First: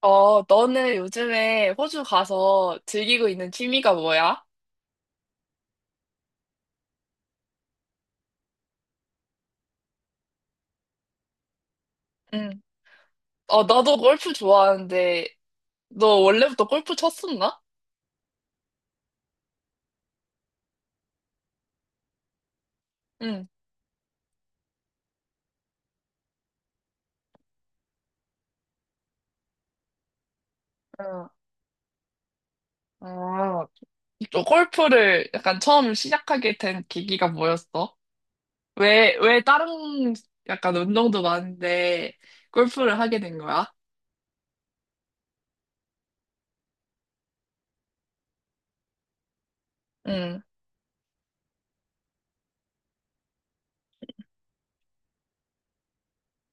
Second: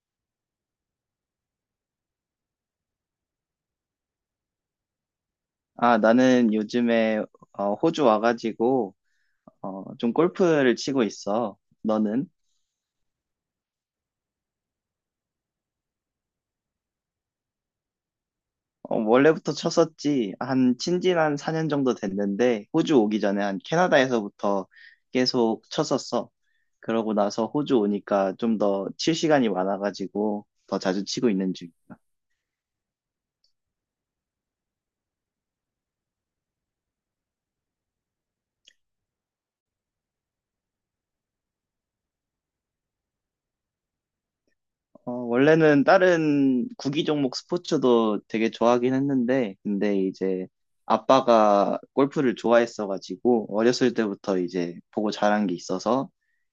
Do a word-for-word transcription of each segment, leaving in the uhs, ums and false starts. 어, 너는 요즘에 호주 가서 즐기고 있는 취미가 뭐야? 아, 나는 요즘에 어, 호주 와가지고 어, 좀 골프를 치고 있어. 너는? 응. 어, 나도 골프 좋아하는데, 너 원래부터 골프 쳤었나? 어, 원래부터 쳤었지. 한 친지 한 사 년 정도 됐는데 호주 오기 전에 응. 한 캐나다에서부터 계속 쳤었어. 그러고 나서 호주 오니까 좀 더 칠 시간이 많아가지고 더 자주 어, 치고 있는 중이야. 어, 또 골프를 약간 처음 시작하게 된 계기가 뭐였어? 왜, 왜 다른 약간 운동도 많은데 골프를 하게 된 거야? 어, 원래는 다른 구기 종목 스포츠도 되게 좋아하긴 했는데, 근데 응, 이제 아빠가 골프를 좋아했어가지고, 어렸을 때부터 이제 보고 자란 게 있어서,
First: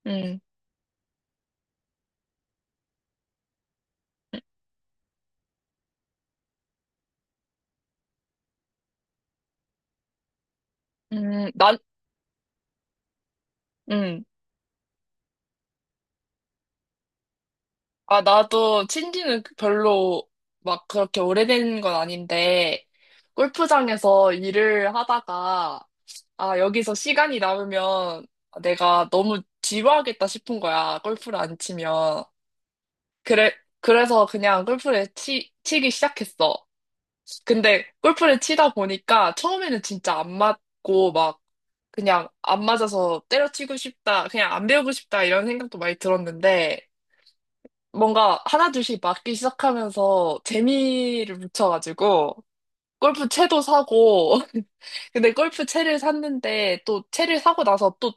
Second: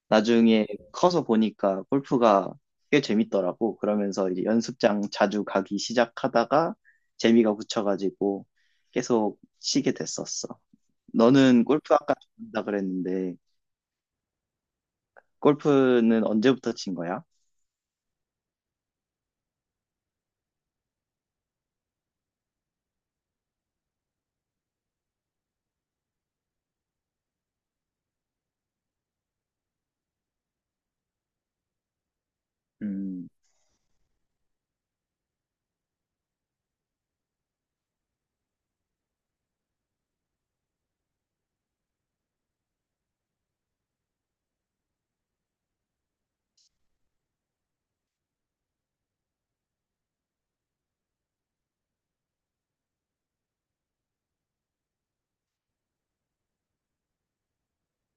응, 나중에 커서 보니까 골프가 꽤 재밌더라고. 그러면서 이제 연습장 자주 가기 시작하다가 재미가 붙여가지고 계속 치게 됐었어. 응 너는 난, 골프 아까 친다 그랬는데, 응. 골프는 언제부터 친 거야? 아, 나도 친지는 별로 막 그렇게 오래된 건 아닌데, 골프장에서 일을 하다가, 아, 여기서 시간이 남으면 내가 너무 지루하겠다 싶은 거야. 골프를 안 치면. 음, 그래, 그래서 그냥 골프를 치, 치기 시작했어. 근데 골프를 치다 보니까 처음에는 진짜 안 맞고 막 그냥 안 맞아서 때려치고 싶다, 그냥 안 배우고 싶다 이런 생각도 많이 들었는데, 뭔가 하나둘씩 맞기 시작하면서 재미를 붙여가지고 골프 채도 사고 근데 골프 채를 샀는데 또 채를 사고 나서 또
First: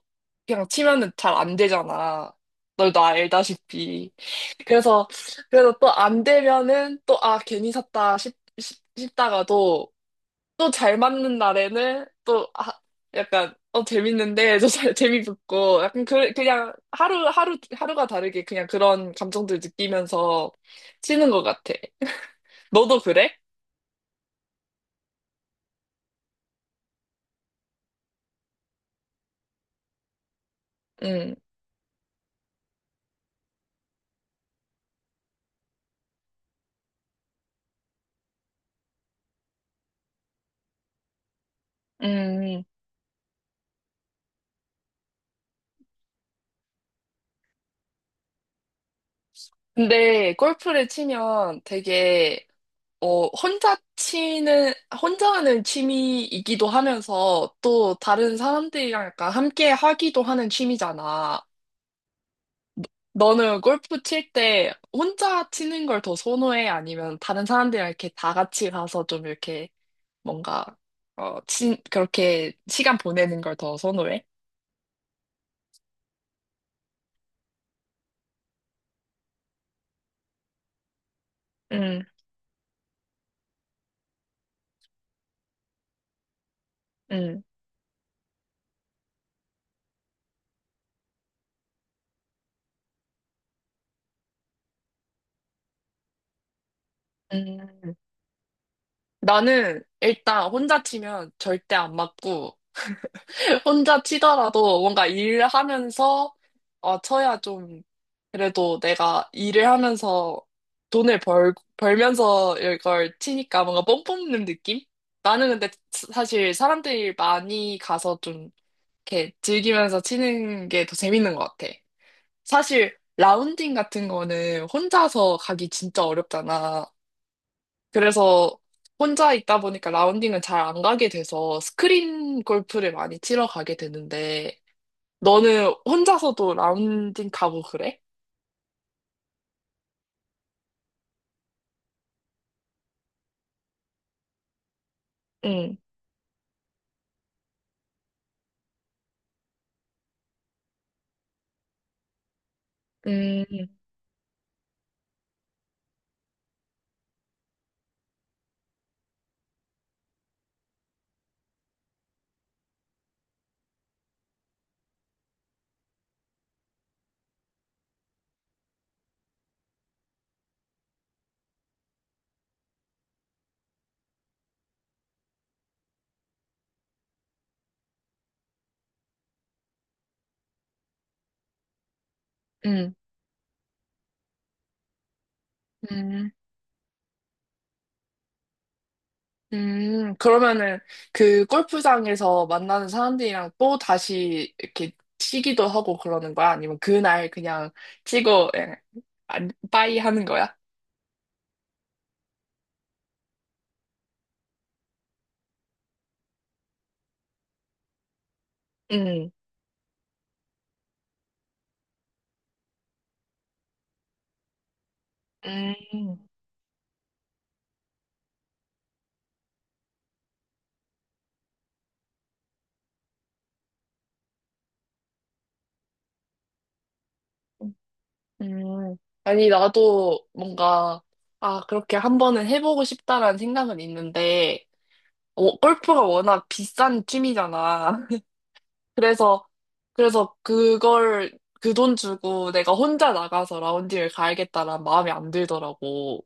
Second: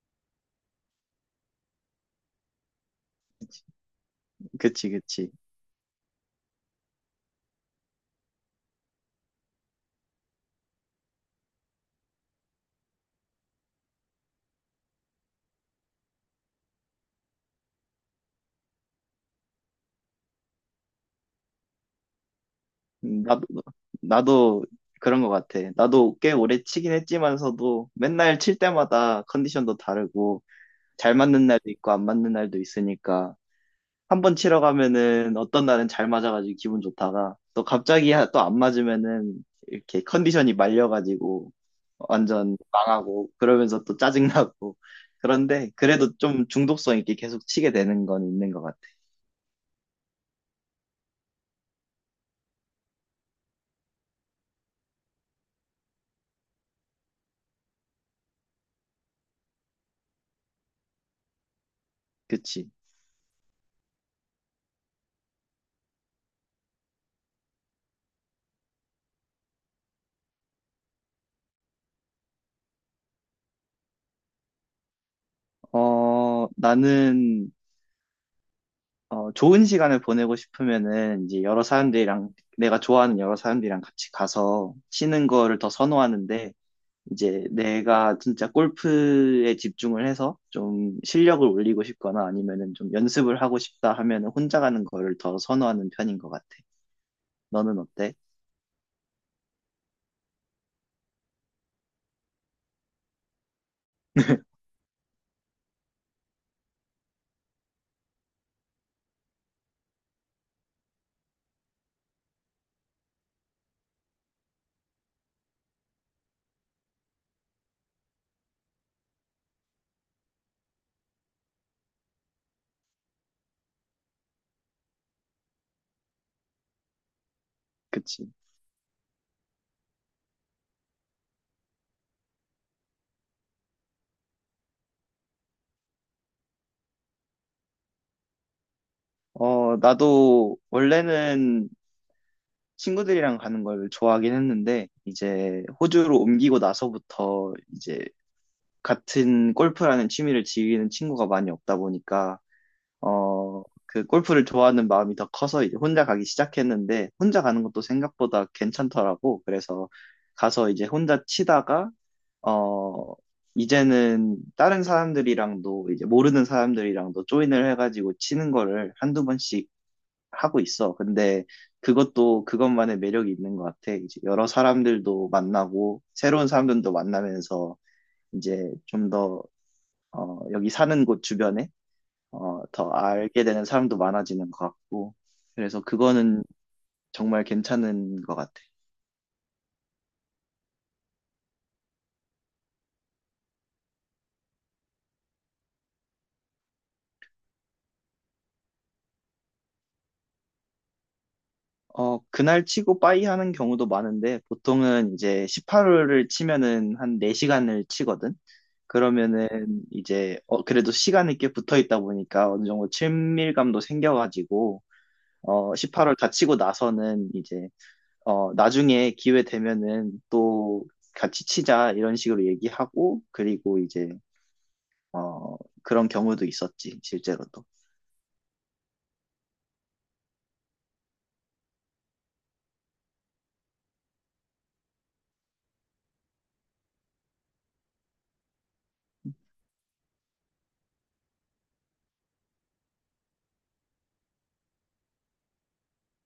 그냥 치면은 잘 안 되잖아. 너도 알다시피. 그치, 그래서 그치. 그래서 또 안 되면은 또 아 괜히 샀다 싶, 싶, 싶다가도 또 잘 맞는 날에는 또 아, 약간 어 재밌는데 저 잘 재미붙고 약간 그, 그냥 하루 하루 하루가 다르게 그냥 그런 감정들 느끼면서 치는 것 같아. 너도 음, 그래? 나도, 나도 그런 것 같아. 나도 꽤 오래 치긴 했지만서도 맨날 칠 때마다 컨디션도 다르고 잘 음, 맞는 날도 있고 안 맞는 날도 있으니까 한 번 치러 가면은 어떤 날은 잘 맞아가지고 기분 좋다가 또 갑자기 또 안 맞으면은 이렇게 컨디션이 말려가지고 완전 음. 망하고 그러면서 또 짜증나고 그런데 그래도 좀 중독성 있게 계속 치게 되는 건 있는 것 같아. 근데 골프를 치면 되게 어 혼자 치는 혼자 하는 취미이기도 하면서 또 다른 사람들이랑 약간 함께 하기도 하는 취미잖아. 그치? 너는 골프 칠 때 혼자 치는 걸 더 선호해? 아니면 다른 사람들이랑 이렇게 다 같이 가서 좀 이렇게 뭔가, 어, 친, 그렇게 시간 보내는 걸 더 선호해? 어, 나는 어, 좋은 시간을 보내고 싶으면은 이제 여러 응, 사람들이랑 내가 좋아하는 여러 사람들이랑 같이 가서 치는 거를 더 선호하는데 응, 이제 내가 진짜 골프에 집중을 해서 좀 실력을 올리고 싶거나 아니면은 좀 연습을 하고 싶다 하면은 혼자 가는 거를 더 선호하는 편인 것 같아. 너는 응. 어때? 나는 일단 혼자 치면 절대 안 맞고, 혼자 치더라도 뭔가 일하면서, 어, 쳐야 좀 그래도 내가 일을 하면서 돈을 벌, 벌면서 이걸 치니까 뭔가 뽕 뽑는 느낌? 나는 근데 스- 사실 사람들이 많이 가서 좀 이렇게 즐기면서 치는 게 더 재밌는 것 같아. 사실 라운딩 같은 거는 혼자서 가기 진짜 어렵잖아. 그치. 그래서 혼자 있다 보니까 라운딩은 잘 안 가게 돼서 스크린 골프를 많이 치러 가게 되는데 너는 혼자서도 라운딩 가고 그래? 어, 나도 원래는 친구들이랑 가는 걸 좋아하긴 했는데, 이제 응. 호주로 옮기고 나서부터 이제 같은 골프라는 취미를 즐기는 친구가 많이 없다 보니까 음, 어, 그 골프를 좋아하는 마음이 더 커서 이제 혼자 가기 시작했는데 혼자 가는 것도 생각보다 괜찮더라고. 그래서 가서 이제 혼자 치다가 어, 이제는 다른 사람들이랑도 이제 모르는 사람들이랑도 조인을 해가지고 치는 거를 한두 번씩 하고 있어. 근데 그것도 그것만의 매력이 있는 것 같아. 이제 여러 사람들도 만나고 새로운 사람들도 만나면서 이제 좀더 어, 여기 사는 곳 주변에 어, 더 음. 알게 되는 사람도 많아지는 것 같고 그래서 음, 그거는 정말 괜찮은 것 같아. 음, 그러면은 그 골프장에서 만나는 사람들이랑 또 다시 이렇게 치기도 하고 그러는 거야? 아니면 그날 그냥 치고, 예, 안, 빠이 하는 거야? 어, 그날 치고 빠이 하는 경우도 많은데 보통은 이제 십팔 홀을 치면은 한 네 시간을 치거든. 음, 그러면은 이제 어, 그래도 시간이 꽤 붙어 있다 보니까 어느 정도 친밀감도 생겨가지고 어, 십팔 홀 음, 다 치고 나서는 이제 어, 나중에 기회 되면은 또 같이 치자 이런 식으로 얘기하고 그리고 이제 어, 그런 경우도 있었지, 실제로도. 음. 아니, 나도 뭔가, 아, 그렇게 한 번은 해보고 싶다라는 생각은 있는데, 어, 골프가 워낙 비싼 취미잖아. 그래서, 그래서 그걸, 그 돈 주고 내가 혼자 나가서 라운딩을 가야겠다라는 마음이 안 들더라고.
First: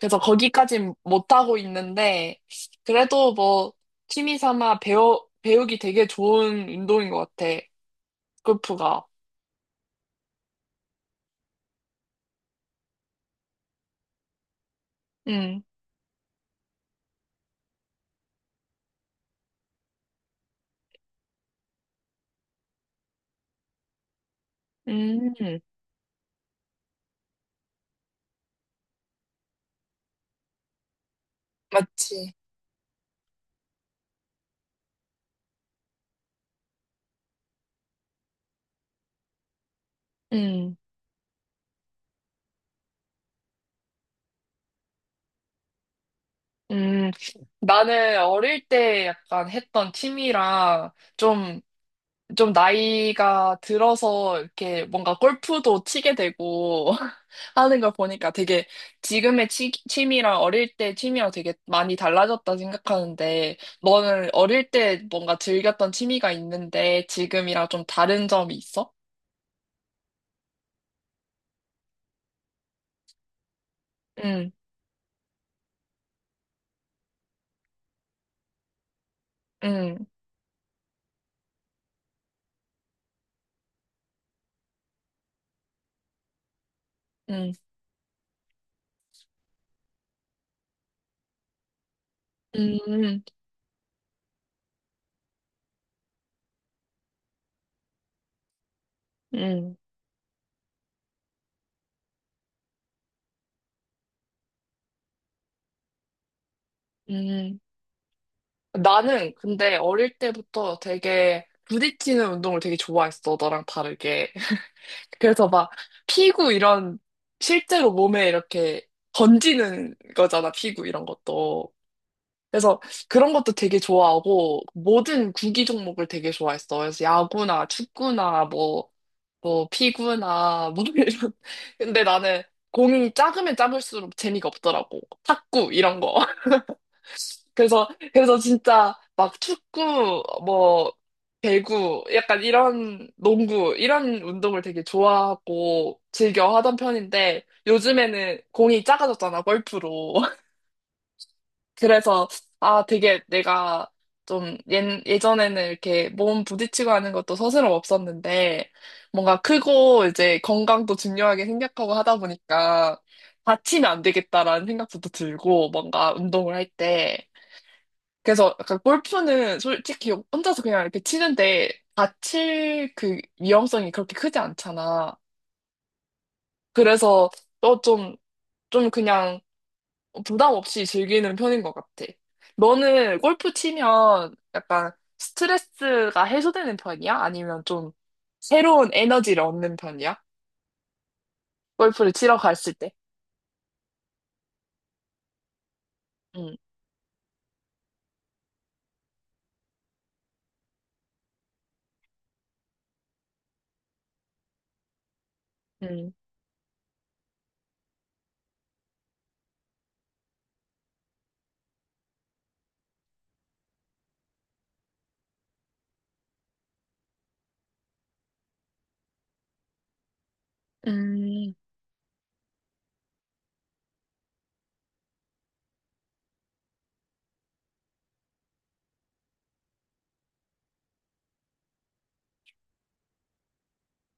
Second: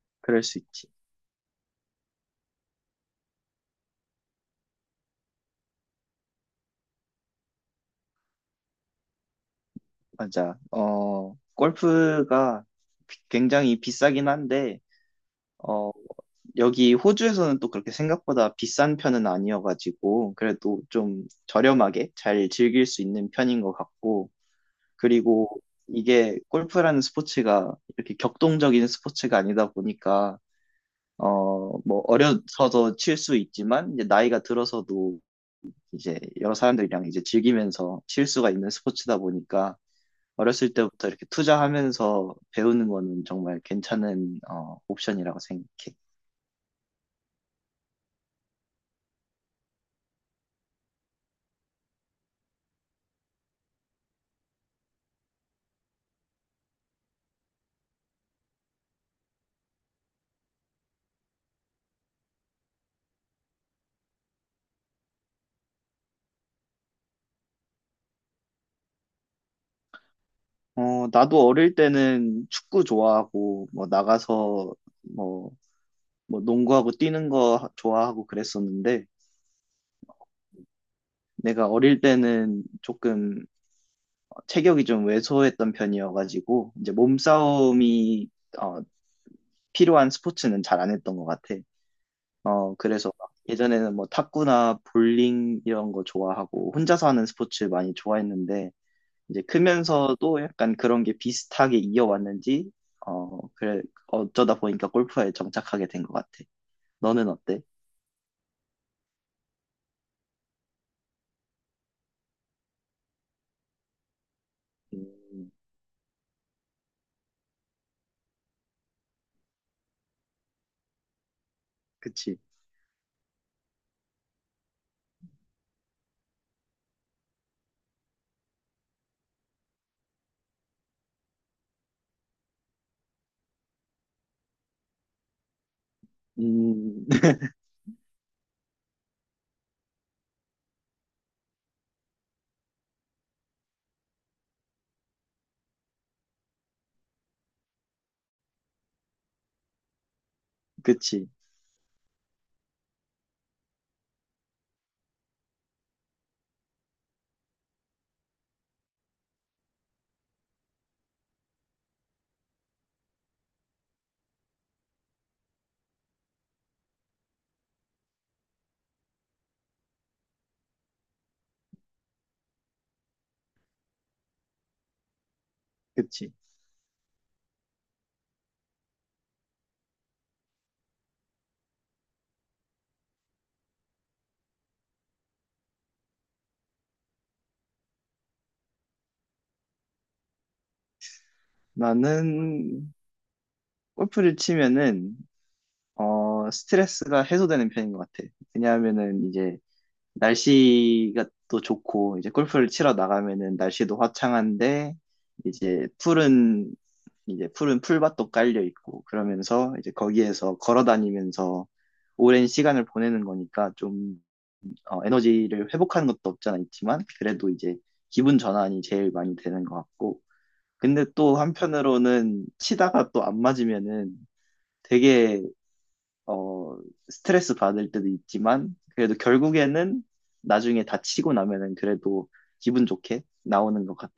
그래서 그럴 수 있지. 거기까진 못하고 있는데, 그래도 뭐, 취미 삼아 배우, 배우기 되게 좋은 운동인 것 같아. 골프가. 맞아. 어, 골프가 비- 굉장히 비싸긴 한데, 음, 어, 여기 호주에서는 또 그렇게 생각보다 비싼 편은 아니어가지고, 그래도 좀 저렴하게 잘 즐길 수 있는 편인 것 같고, 음, 그리고 이게 골프라는 스포츠가 이렇게 격동적인 스포츠가 아니다 보니까, 어, 뭐, 맞지. 어려서도 칠 수 있지만, 이제 나이가 들어서도 이제 여러 사람들이랑 이제 즐기면서 실수가 있는 스포츠다 보니까 어렸을 음, 때부터 이렇게 투자하면서 배우는 거는 정말 괜찮은 어, 옵션이라고 생각해. 음. 나는 어릴 때 약간 했던 취미랑 좀 좀 나이가 들어서 이렇게 뭔가 골프도 치게 되고 하는 걸 보니까 되게 지금의 치, 취미랑 어릴 때 취미랑 되게 많이 달라졌다 생각하는데 너는 어릴 때 뭔가 즐겼던 취미가 있는데 지금이랑 좀 다른 점이 있어? 어, 나도 어릴 때는 축구 좋아하고 뭐 응, 나가서 뭐, 뭐 농구하고 뛰는 거 좋아하고 그랬었는데 응, 내가 어릴 때는 조금 체격이 좀 왜소했던 편이어가지고 이제 응, 몸싸움이 어, 필요한 스포츠는 잘 안 했던 것 같아. 어, 그래서 응, 막 예전에는 뭐 탁구나 볼링 이런 거 좋아하고 혼자서 하는 스포츠 많이 좋아했는데 이제 응, 크면서도 약간 그런 게 비슷하게 이어왔는지 어, 그래 어쩌다 보니까 골프에 정착하게 된 것 같아. 너는 응. 어때? 나는 근데 어릴 때부터 되게 부딪히는 운동을 되게 좋아했어, 너랑 다르게. 그래서 음, 막 피구 이런 실제로 몸에 이렇게 던지는 거잖아, 피구 이런 것도. 그치. 그래서 그런 것도 되게 좋아하고 모든 구기 종목을 되게 좋아했어. 그래서 야구나 축구나 뭐, 뭐 피구나 뭐 이런. 근데 나는 공이 작으면 작을수록 재미가 없더라고. 탁구 이런 거. 음, 그래서, 그래서 진짜 막 축구, 뭐, 배구, 약간 이런 농구, 이런 운동을 되게 좋아하고 즐겨 하던 편인데 요즘에는 공이 작아졌잖아, 골프로. 그치. 그래서, 아, 되게 내가 좀 예, 예전에는 이렇게 몸 부딪히고 하는 것도 서슴 없었는데 뭔가 크고 이제 건강도 중요하게 생각하고 하다 보니까 다치면 안 되겠다라는 생각부터 들고 뭔가 운동을 할 때. 그래서 약간 골프는 솔직히 혼자서 그냥 이렇게 치는데 다칠 그 위험성이 그렇게 크지 않잖아. 그치. 그래서 또 좀, 좀 그냥 부담 없이 즐기는 편인 것 같아. 너는 골프 치면 약간 스트레스가 해소되는 편이야? 아니면 좀 새로운 에너지를 얻는 편이야? 골프를 치러 갔을 나는 때. 골프를 치면은 어, 응, 스트레스가 해소되는 편인 것 같아. 왜냐하면은 이제 날씨가 또 좋고 이제 골프를 치러 나가면은 날씨도 화창한데 이제 응, 풀은 이제 푸른 풀밭도 깔려 있고 그러면서 이제 거기에서 걸어 다니면서 오랜 시간을 보내는 거니까 좀 어, 에너지를 회복하는 것도 없잖아 있지만 그래도 이제 기분 전환이 제일 많이 되는 것 같고 근데 또 음. 한편으로는 치다가 또 안 맞으면은 되게 어, 스트레스 받을 때도 있지만, 그래도 결국에는 나중에 다치고 나면은 그래도 기분 좋게 나오는 것 같아.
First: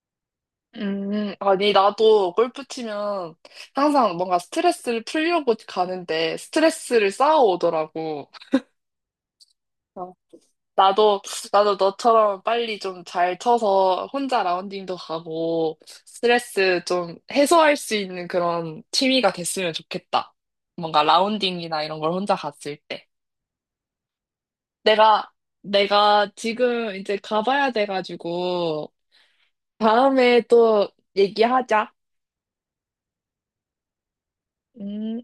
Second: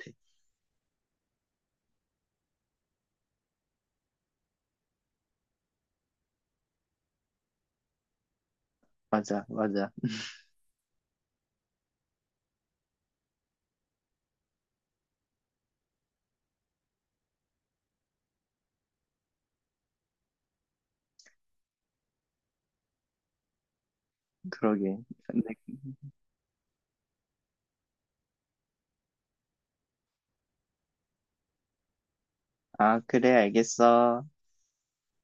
음, 아니, 나도 골프 치면 항상 뭔가 스트레스를 풀려고 가는데 스트레스를 쌓아오더라고. 맞아, 맞아. 어, 나도, 나도 너처럼 빨리 좀 잘 쳐서 혼자 라운딩도 가고 스트레스 좀 해소할 수 있는 그런 취미가 됐으면 좋겠다. 뭔가 라운딩이나 이런 걸 혼자 갔을 때. 그러게. 내가, 근데- 내가 지금 이제 가봐야 돼가지고 다음에 또 얘기하자. 아, 그래, 알겠어. 음.